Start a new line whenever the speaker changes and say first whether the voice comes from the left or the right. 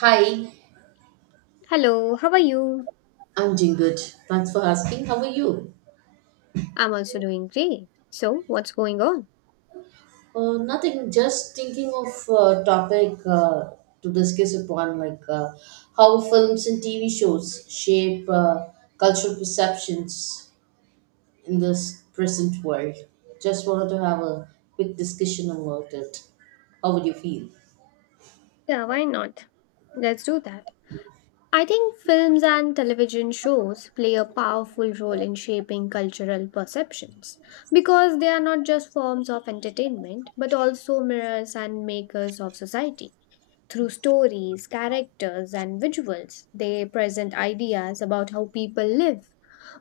right: Hi,
left: Hello, how are you?
right: I'm doing good. Thanks for asking. How are you?
left: I'm also doing great. So, what's going on?
right: Nothing, just thinking of topic to discuss upon, like how films and TV shows shape cultural perceptions in this present world. Just wanted to have a quick discussion about it. How would you feel?
left: Yeah, why not? Let's do that. I think films and television shows play a powerful role in shaping cultural perceptions because they are not just forms of entertainment but also mirrors and makers of society. Through stories, characters, and visuals, they present ideas about how people live,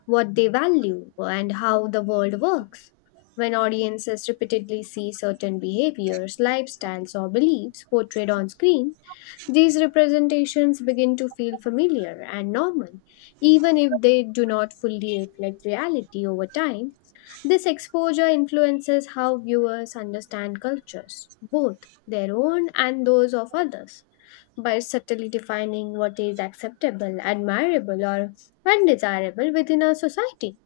left: what they value, and how the world works. When audiences repeatedly see certain behaviors, lifestyles, or beliefs portrayed on screen, these representations begin to feel familiar and normal, even if they do not fully reflect reality over time. This exposure influences how viewers understand cultures, both their own and those of others by subtly defining what is acceptable, admirable, or undesirable within a society.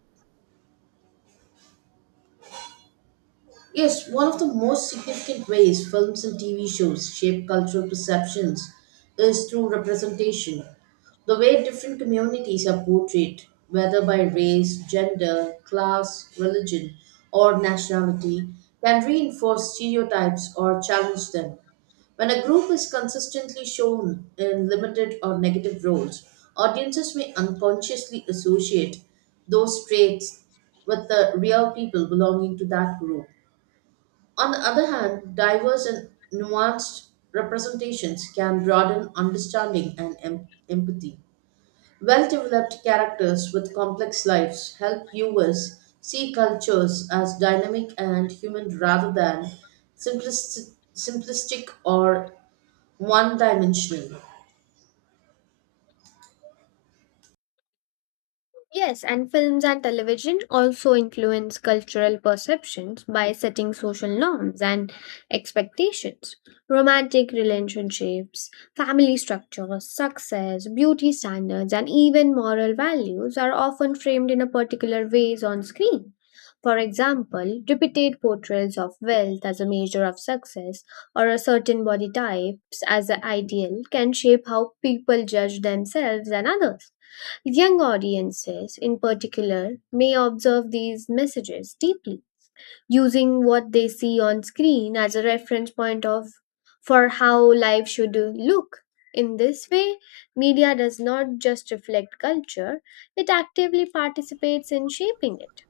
right: Yes, one of the most significant ways films and TV shows shape cultural perceptions is through representation. The way different communities are portrayed, whether by race, gender, class, religion, or nationality, can reinforce stereotypes or challenge them. When a group is consistently shown in limited or negative roles, audiences may unconsciously associate those traits with the real people belonging to that group. On the other hand, diverse and nuanced representations can broaden understanding and empathy. Well developed characters with complex lives help viewers see cultures as dynamic and human rather than simplistic, simplistic or one dimensional.
left: Yes, and films and television also influence cultural perceptions by setting social norms and expectations. Romantic relationships, family structures, success, beauty standards, and even moral values are often framed in a particular ways on screen. For example, repeated portrayals of wealth as a measure of success or a certain body types as an ideal can shape how people judge themselves and others. Young audiences, in particular, may observe these messages deeply, using what they see on screen as a reference point of for how life should look. In this way, media does not just reflect culture, it actively participates in shaping it.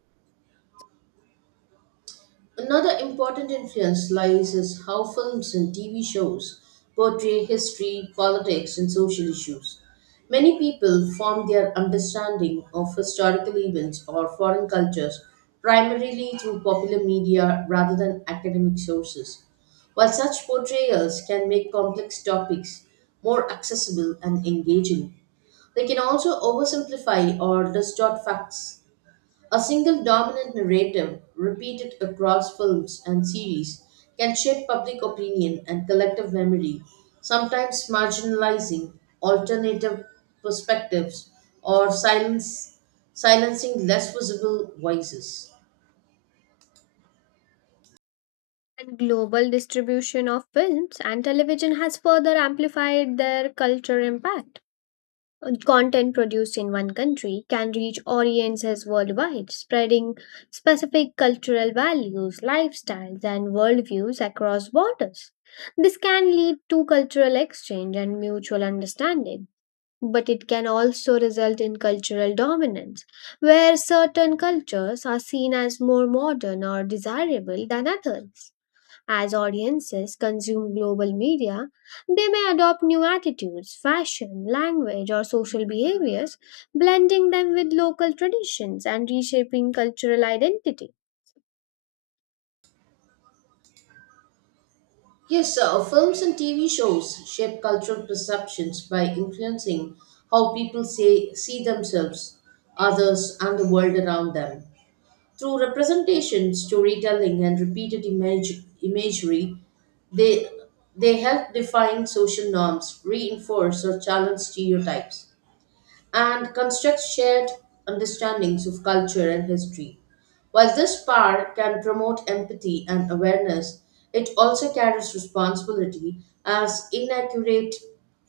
right: Another important influence lies in how films and TV shows portray history, politics, and social issues. Many people form their understanding of historical events or foreign cultures primarily through popular media rather than academic sources. While such portrayals can make complex topics more accessible and engaging, they can also oversimplify or distort facts. A single dominant narrative, repeated across films and series, can shape public opinion and collective memory, sometimes marginalizing alternative perspectives or silencing less visible voices.
left: And global distribution of films and television has further amplified their culture impact. Content produced in one country can reach audiences worldwide, spreading specific cultural values, lifestyles, and worldviews across borders. This can lead to cultural exchange and mutual understanding, but it can also result in cultural dominance, where certain cultures are seen as more modern or desirable than others. As audiences consume global media, they may adopt new attitudes, fashion, language, or social behaviors, blending them with local traditions and reshaping cultural identity.
right: Yes, films and TV shows shape cultural perceptions by influencing how people say, see themselves, others, and the world around them. Through representation, storytelling, and repeated imagery, they, they help define social norms, reinforce or challenge stereotypes, and construct shared understandings of culture and history. While this power can promote empathy and awareness, it also carries responsibility as inaccurate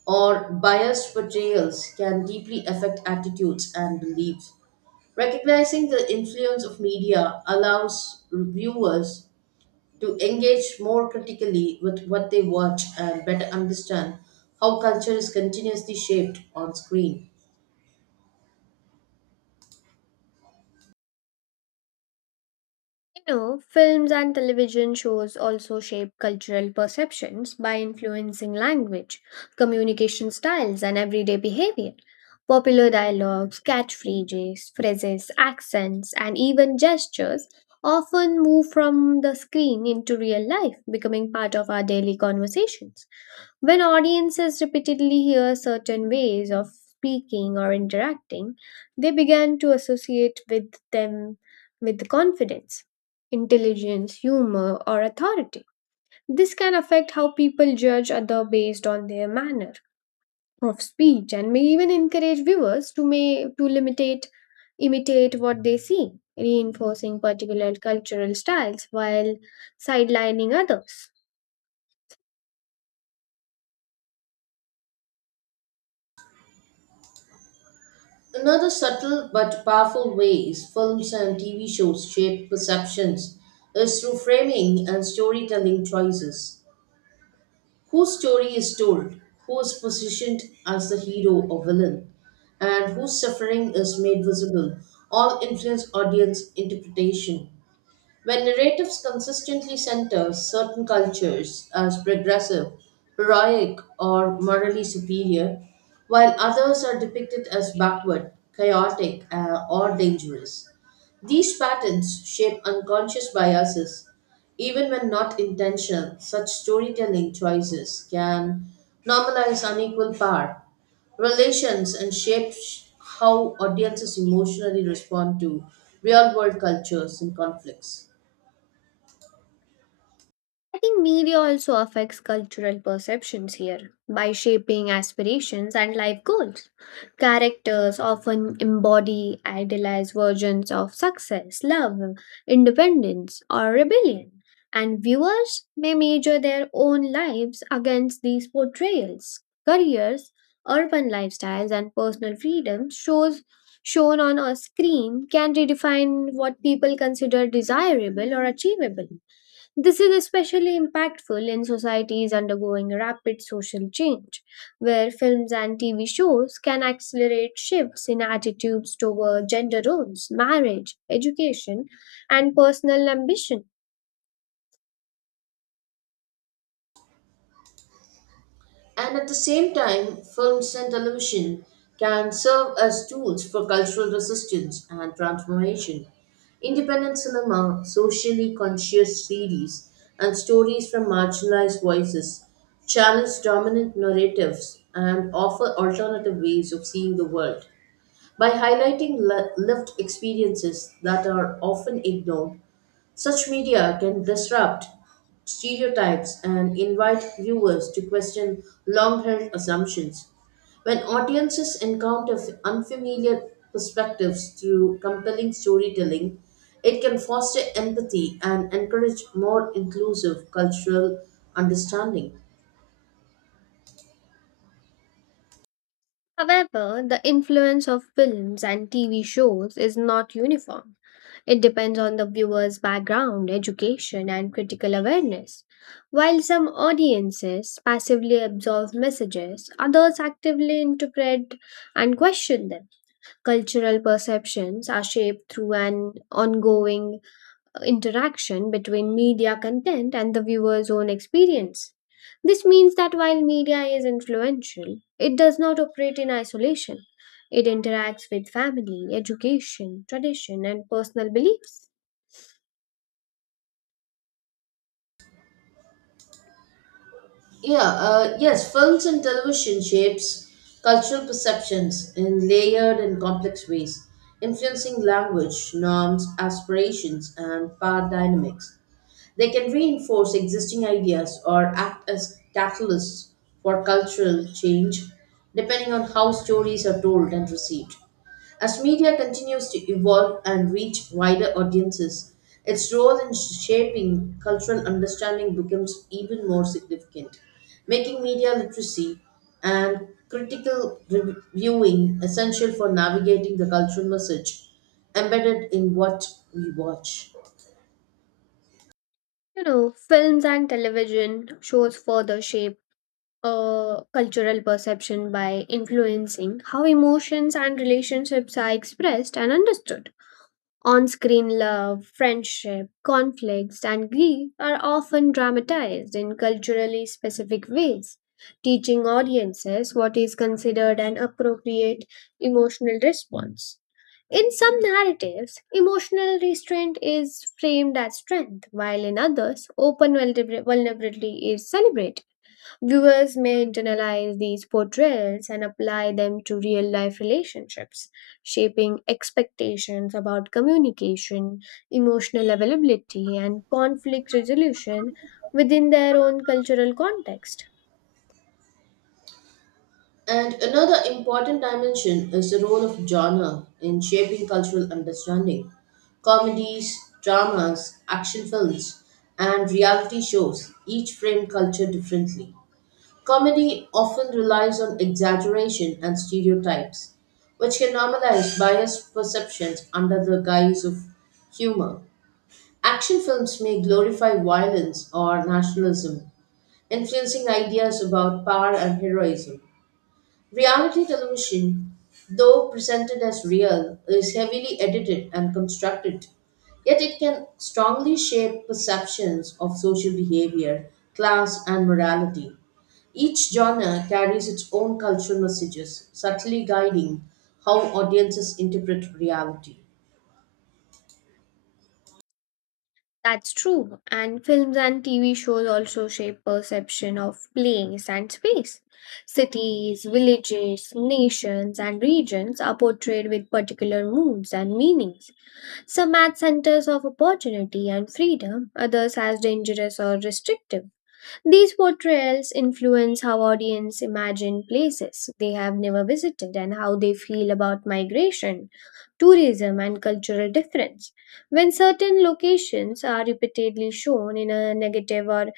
right: or biased portrayals can deeply affect attitudes and beliefs. Recognizing the influence of media allows viewers to engage more critically with what they watch and better understand how culture is continuously shaped on screen.
left: You know, films and television shows also shape cultural perceptions by influencing language, communication styles, and everyday behavior. Popular dialogues, catchphrases, phrases, accents, and even gestures often move from the screen into real life, becoming part of our daily conversations. When audiences repeatedly hear certain ways of speaking or interacting, they begin to associate with them with confidence, intelligence, humor, or authority. This can affect how people judge other based on their manner of speech and may even encourage viewers to may to limitate imitate what they see, reinforcing particular cultural styles while sidelining others.
right: Another subtle but powerful way is films and TV shows shape perceptions is through framing and storytelling choices. Whose story is told, who is positioned as the hero or villain, and whose suffering is made visible, all influence audience interpretation. When narratives consistently center certain cultures as progressive, heroic, or morally superior, while others are depicted as backward, chaotic, or dangerous, these patterns shape unconscious biases. Even when not intentional, such storytelling choices can normalize unequal power, relations, and shape how audiences emotionally respond to real world cultures and conflicts.
left: I think media also affects cultural perceptions here by shaping aspirations and life goals. Characters often embody idealized versions of success, love, independence, or rebellion, and viewers may measure their own lives against these portrayals. Careers, urban lifestyles, and personal freedom shows shown on a screen can redefine what people consider desirable or achievable. This is especially impactful in societies undergoing rapid social change, where films and TV shows can accelerate shifts in attitudes toward gender roles, marriage, education, and personal ambition.
right: And at the same time, films and television can serve as tools for cultural resistance and transformation. Independent cinema, socially conscious series, and stories from marginalized voices challenge dominant narratives and offer alternative ways of seeing the world. By highlighting lived experiences that are often ignored, such media can disrupt stereotypes and invite viewers to question long held assumptions. When audiences encounter unfamiliar perspectives through compelling storytelling, it can foster empathy and encourage more inclusive cultural understanding.
left: However, the influence of films and TV shows is not uniform. It depends on the viewer's background, education, and critical awareness. While some audiences passively absorb messages, others actively interpret and question them. Cultural perceptions are shaped through an ongoing interaction between media content and the viewer's own experience. This means that while media is influential, it does not operate in isolation. It interacts with family, education, tradition, and personal beliefs.
right: Yeah, yes, films and television shapes cultural perceptions in layered and complex ways, influencing language, norms, aspirations, and power dynamics. They can reinforce existing ideas or act as catalysts for cultural change, depending on how stories are told and received. As media continues to evolve and reach wider audiences, its role in shaping cultural understanding becomes even more significant, making media literacy and critical viewing essential for navigating the cultural message embedded in what we watch.
left: You know, films and television shows further shape cultural perception by influencing how emotions and relationships are expressed and understood. On screen, love, friendship, conflicts, and grief are often dramatized in culturally specific ways, teaching audiences what is considered an appropriate emotional response. In some narratives, emotional restraint is framed as strength, while in others, open vulnerability is celebrated. Viewers may internalize these portrayals and apply them to real life relationships, shaping expectations about communication, emotional availability, and conflict resolution within their own cultural context.
right: And another important dimension is the role of genre in shaping cultural understanding. Comedies, dramas, action films, and reality shows each frame culture differently. Comedy often relies on exaggeration and stereotypes, which can normalize biased perceptions under the guise of humor. Action films may glorify violence or nationalism, influencing ideas about power and heroism. Reality television, though presented as real, is heavily edited and constructed, yet it can strongly shape perceptions of social behavior, class, and morality. Each genre carries its own cultural messages, subtly guiding how audiences interpret reality.
left: That's true. And films and TV shows also shape perception of place and space. Cities, villages, nations, and regions are portrayed with particular moods and meanings. Some as centers of opportunity and freedom, others as dangerous or restrictive. These portrayals influence how audience imagine places they have never visited and how they feel about migration, tourism, and cultural difference. When certain locations are repeatedly shown in a negative or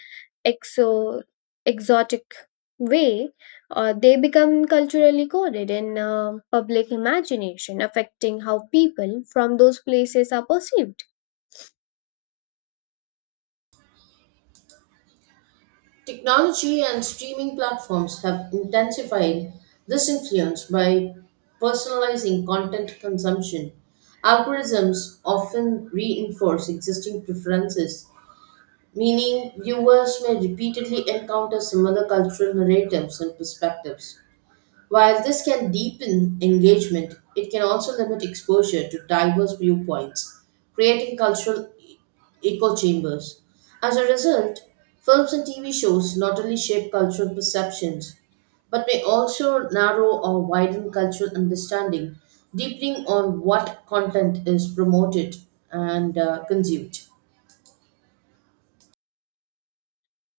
left: exo- exotic way, they become culturally coded in public imagination, affecting how people from those places are perceived.
right: Technology and streaming platforms have intensified this influence by personalizing content consumption. Algorithms often reinforce existing preferences, meaning viewers may repeatedly encounter similar cultural narratives and perspectives. While this can deepen engagement, it can also limit exposure to diverse viewpoints, creating cultural echo chambers. As a result, films and TV shows not only shape cultural perceptions, but may also narrow or widen cultural understanding, deepening on what content is promoted and consumed.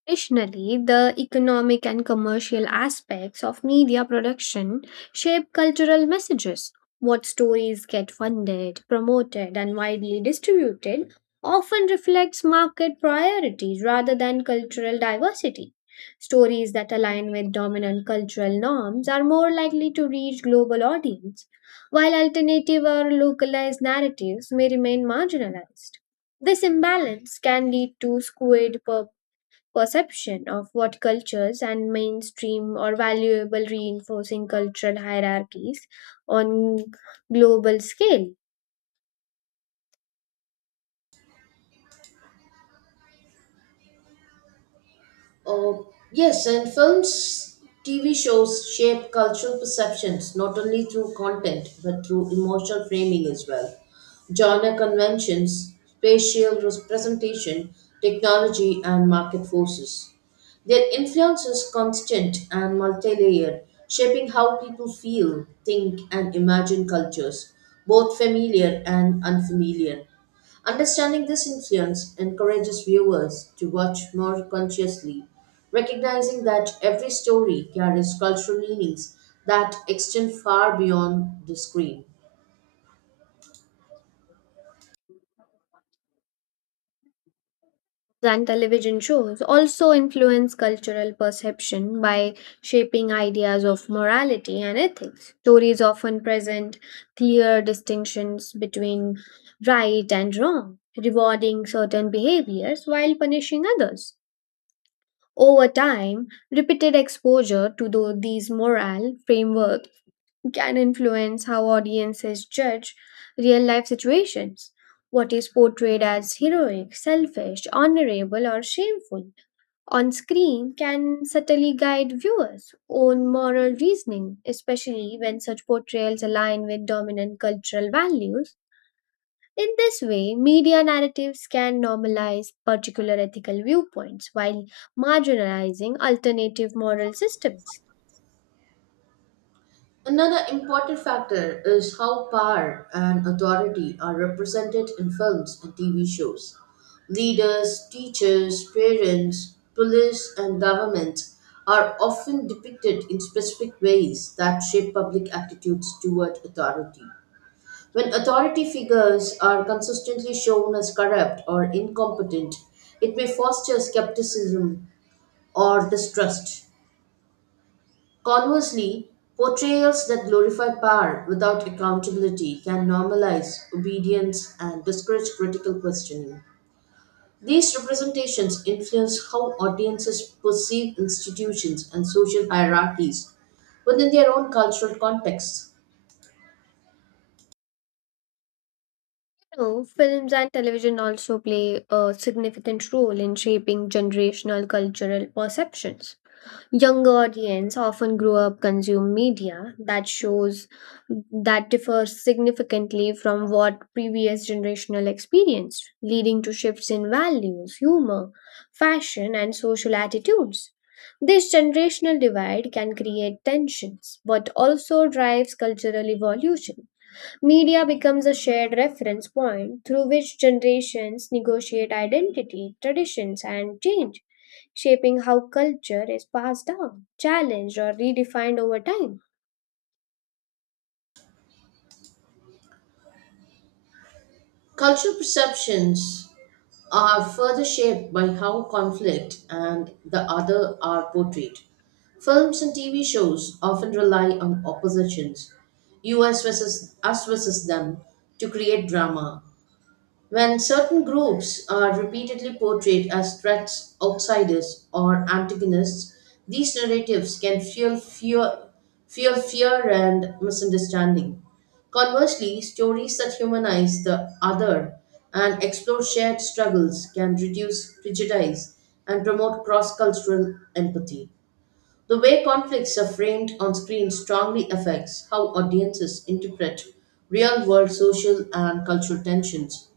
left: Additionally, the economic and commercial aspects of media production shape cultural messages. What stories get funded, promoted, and widely distributed often reflects market priorities rather than cultural diversity. Stories that align with dominant cultural norms are more likely to reach global audience, while alternative or localized narratives may remain marginalized. This imbalance can lead to skewed perception of what cultures and mainstream or valuable reinforcing cultural hierarchies on global scale.
right: Uh, yes, and films, TV shows shape cultural perceptions not only through content but through emotional framing as well. Genre conventions, spatial representation, technology, and market forces. Their influence is constant and multi layered, shaping how people feel, think, and imagine cultures, both familiar and unfamiliar. Understanding this influence encourages viewers to watch more consciously, recognizing that every story carries cultural meanings that extend far beyond the screen.
left: And television shows also influence cultural perception by shaping ideas of morality and ethics stories often present clear distinctions between right and wrong rewarding certain behaviors while punishing others over time repeated exposure to these moral frameworks can influence how audiences judge real life situations. What is portrayed as heroic, selfish, honorable, or shameful on screen can subtly guide viewers' own moral reasoning, especially when such portrayals align with dominant cultural values. In this way, media narratives can normalize particular ethical viewpoints while marginalizing alternative moral systems.
right: Another important factor is how power and authority are represented in films and TV shows. Leaders, teachers, parents, police, and government are often depicted in specific ways that shape public attitudes toward authority. When authority figures are consistently shown as corrupt or incompetent, it may foster skepticism or distrust. Conversely, portrayals that glorify power without accountability can normalize obedience and discourage critical questioning. These representations influence how audiences perceive institutions and social hierarchies within their own cultural contexts.
left: No, films and television also play a significant role in shaping generational cultural perceptions. Younger audience often grow up consume media that shows that differs significantly from what previous generational experienced, leading to shifts in values, humor, fashion, and social attitudes. This generational divide can create tensions, but also drives cultural evolution. Media becomes a shared reference point through which generations negotiate identity, traditions, and change, shaping how culture is passed down, challenged, or redefined over time.
right: Cultural perceptions are further shaped by how conflict and the other are portrayed. Films and TV shows often rely on oppositions, us versus them, to create drama. When certain groups are repeatedly portrayed as threats, outsiders, or antagonists, these narratives can fuel fear and misunderstanding. Conversely, stories that humanize the other and explore shared struggles can reduce prejudice and promote cross cultural empathy. The way conflicts are framed on screen strongly affects how audiences interpret real world social and cultural tensions.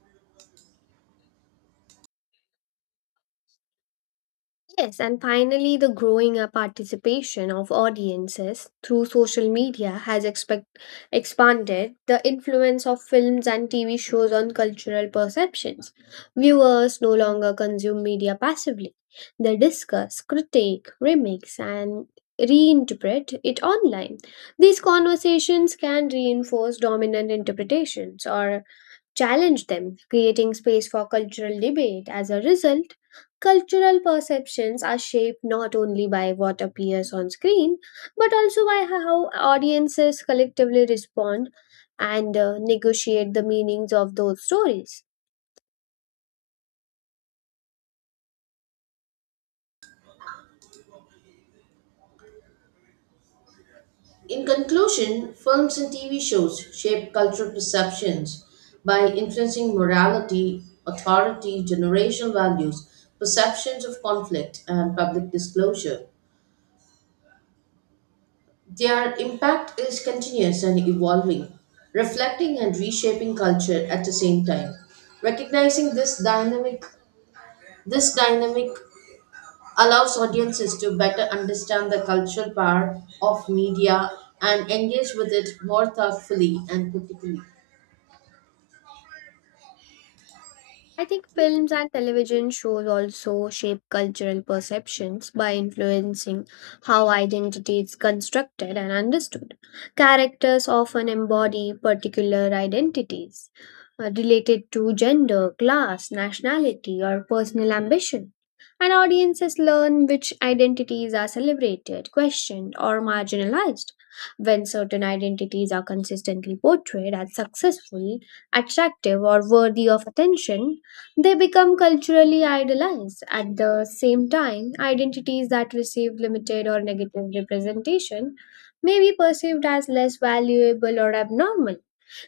left: Yes, and finally, the growing participation of audiences through social media has expanded the influence of films and TV shows on cultural perceptions. Viewers no longer consume media passively, they discuss, critique, remix, and reinterpret it online. These conversations can reinforce dominant interpretations or challenge them, creating space for cultural debate. As a result, cultural perceptions are shaped not only by what appears on screen, but also by how audiences collectively respond and negotiate the meanings of those stories.
right: In conclusion, films and TV shows shape cultural perceptions by influencing morality, authority, generational values, perceptions of conflict, and public disclosure. Their impact is continuous and evolving, reflecting and reshaping culture at the same time. Recognizing this dynamic allows audiences to better understand the cultural power of media and engage with it more thoughtfully and critically.
left: I think films and television shows also shape cultural perceptions by influencing how identity is constructed and understood. Characters often embody particular identities related to gender, class, nationality, or personal ambition. And audiences learn which identities are celebrated, questioned, or marginalized. When certain identities are consistently portrayed as successful, attractive, or worthy of attention, they become culturally idolized. At the same time, identities that receive limited or negative representation may be perceived as less valuable or abnormal.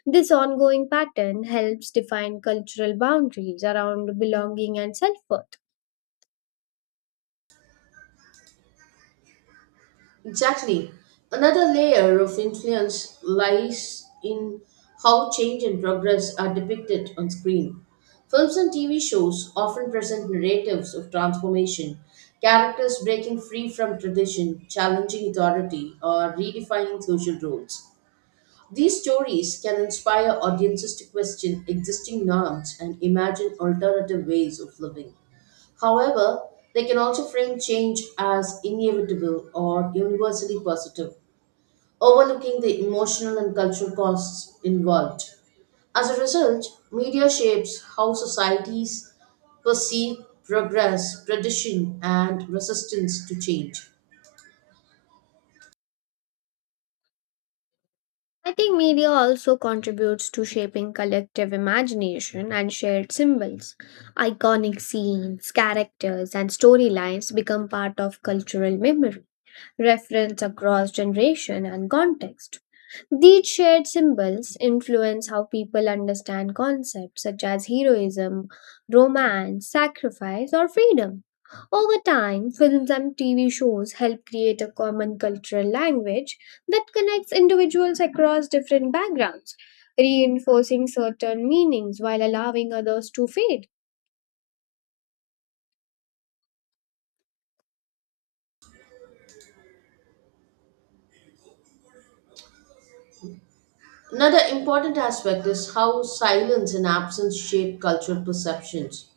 left: This ongoing pattern helps define cultural boundaries around belonging and self worth.
right: Exactly. Another layer of influence lies in how change and progress are depicted on screen. Films and TV shows often present narratives of transformation, characters breaking free from tradition, challenging authority, or redefining social roles. These stories can inspire audiences to question existing norms and imagine alternative ways of living. However, they can also frame change as inevitable or universally positive, overlooking the emotional and cultural costs involved. As a result, media shapes how societies perceive progress, tradition, and resistance to change.
left: I think media also contributes to shaping collective imagination and shared symbols. Iconic scenes, characters, and storylines become part of cultural memory. Reference across generation and context. These shared symbols influence how people understand concepts such as heroism, romance, sacrifice, or freedom. Over time, films and TV shows help create a common cultural language that connects individuals across different backgrounds, reinforcing certain meanings while allowing others to fade.
right: Another important aspect is how silence and absence shape cultural perceptions.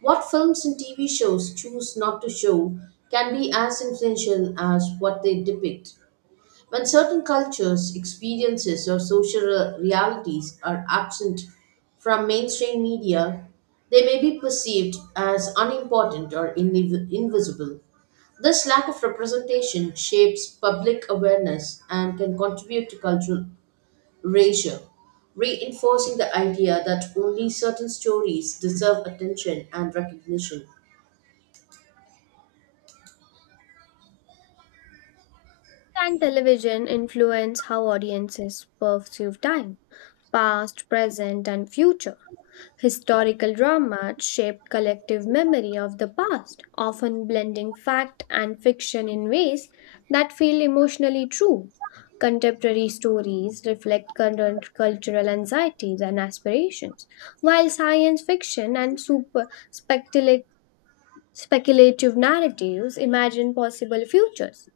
right: What films and TV shows choose not to show can be as influential as what they depict. When certain cultures, experiences, or social realities are absent from mainstream media, they may be perceived as unimportant or invisible. This lack of representation shapes public awareness and can contribute to cultural erasure, reinforcing the idea that only certain stories deserve attention and recognition.
left: And television influence how audiences perceive time, past, present, and future. Historical drama shaped collective memory of the past, often blending fact and fiction in ways that feel emotionally true. Contemporary stories reflect current cultural anxieties and aspirations, while science fiction and speculative narratives imagine possible futures.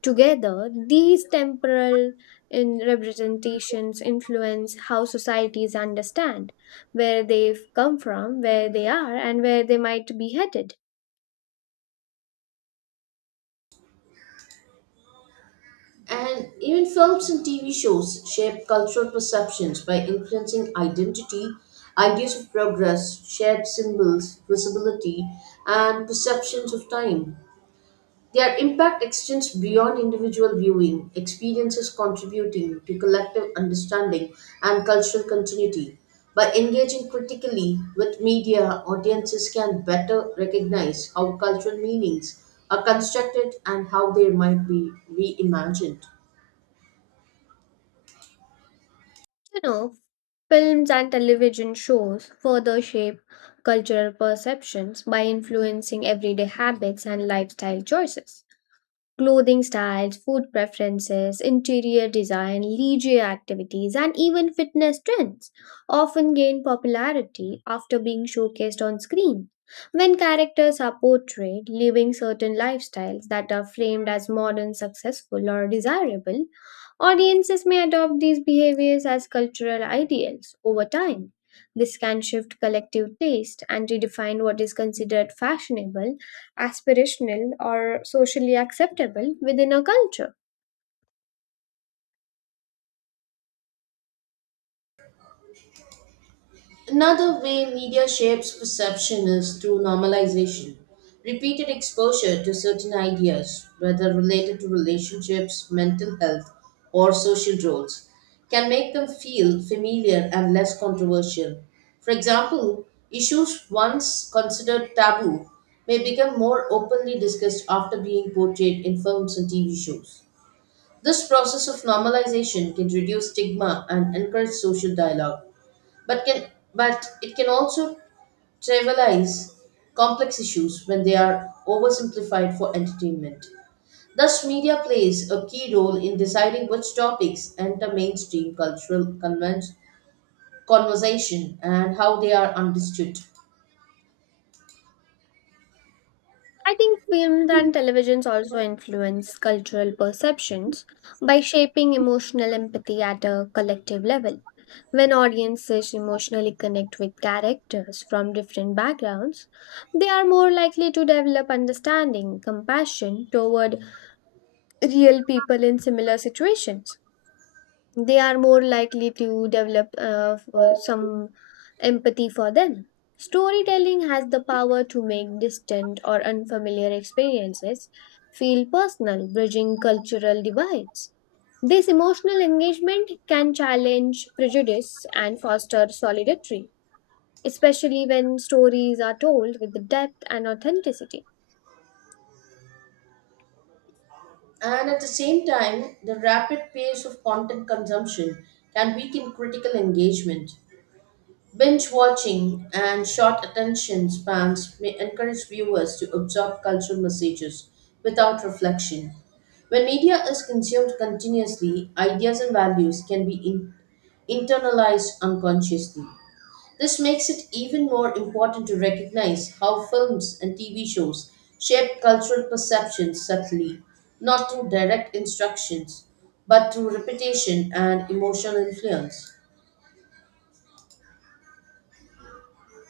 left: Together, these temporal representations influence how societies understand where they've come from, where they are, and where they might be headed.
right: And even films and TV shows shape cultural perceptions by influencing identity, ideas of progress, shared symbols, visibility, and perceptions of time. Their impact extends beyond individual viewing, experiences contributing to collective understanding and cultural continuity. By engaging critically with media, audiences can better recognize how cultural meanings are constructed and how they might be reimagined.
left: You know, films and television shows further shape cultural perceptions by influencing everyday habits and lifestyle choices. Clothing styles, food preferences, interior design, leisure activities, and even fitness trends often gain popularity after being showcased on screen. When characters are portrayed living certain lifestyles that are framed as modern, successful, or desirable, audiences may adopt these behaviors as cultural ideals over time. This can shift collective taste and redefine what is considered fashionable aspirational or socially acceptable within a culture.
right: Another way media shapes perception is through normalization. Repeated exposure to certain ideas, whether related to relationships, mental health, or social roles, can make them feel familiar and less controversial. For example, issues once considered taboo may become more openly discussed after being portrayed in films and TV shows. This process of normalization can reduce stigma and encourage social dialogue but can but it can also trivialize complex issues when they are oversimplified for entertainment. Thus, media plays a key role in deciding which topics enter mainstream cultural conversation and how they are understood.
left: I think films and televisions also influence cultural perceptions by shaping emotional empathy at a collective level. When audiences emotionally connect with characters from different backgrounds, they are more likely to develop understanding, compassion toward real people in similar situations. They are more likely to develop for some empathy for them. Storytelling has the power to make distant or unfamiliar experiences feel personal, bridging cultural divides. This emotional engagement can challenge prejudice and foster solidarity, especially when stories are told with depth and authenticity.
right: And at the same time, the rapid pace of content consumption can weaken critical engagement. Binge watching and short attention spans may encourage viewers to absorb cultural messages without reflection. When media is consumed continuously, ideas and values can be internalized unconsciously. This makes it even more important to recognize how films and TV shows shape cultural perceptions subtly, not through direct instructions, but through repetition and emotional influence.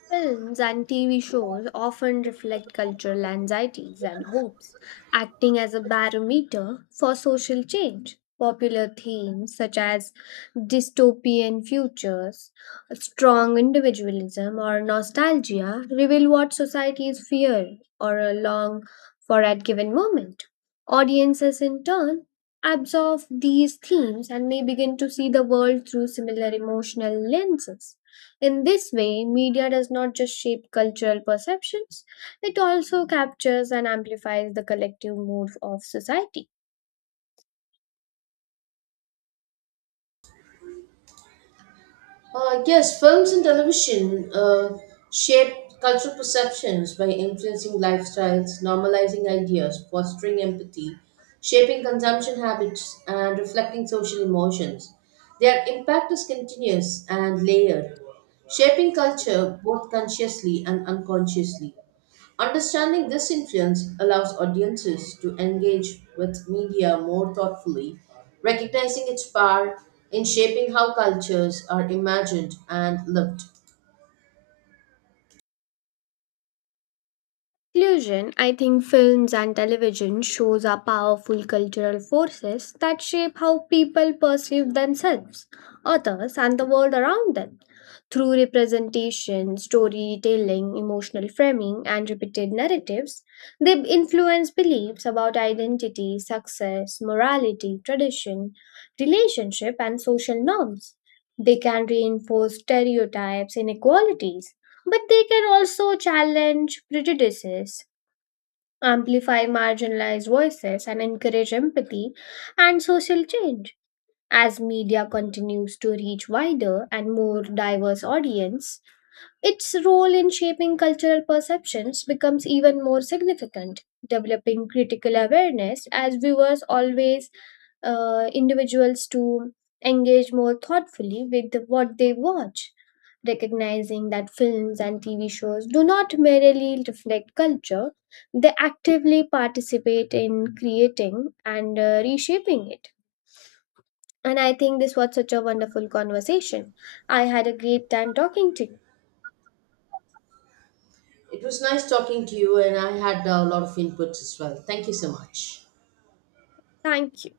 left: Films and TV shows often reflect cultural anxieties and hopes, acting as a barometer for social change. Popular themes such as dystopian futures, strong individualism, or nostalgia reveal what societies fear or long for at given moment. Audiences, in turn, absorb these themes and may begin to see the world through similar emotional lenses. In this way, media does not just shape cultural perceptions, it also captures and amplifies the collective mood of society.
right: Yes, films and television shape cultural perceptions by influencing lifestyles, normalizing ideas, fostering empathy, shaping consumption habits, and reflecting social emotions. Their impact is continuous and layered, shaping culture both consciously and unconsciously. Understanding this influence allows audiences to engage with media more thoughtfully, recognizing its power in shaping how cultures are imagined and lived.
left: Conclusion, I think films and television shows are powerful cultural forces that shape how people perceive themselves, others, and the world around them. Through representation, storytelling, emotional framing, and repeated narratives, they influence beliefs about identity, success, morality, tradition, relationship, and social norms. They can reinforce stereotypes, inequalities, but they can also challenge prejudices, amplify marginalized voices, and encourage empathy and social change. As media continues to reach wider and more diverse audience, its role in shaping cultural perceptions becomes even more significant, developing critical awareness as viewers always individuals to engage more thoughtfully with what they watch recognizing that films and TV shows do not merely reflect culture, they actively participate in creating and reshaping it. And I think this was such a wonderful conversation. I had a great time talking to you.
right: It was nice talking to you, and I had a lot of inputs as well. Thank you so much.
left: Thank you.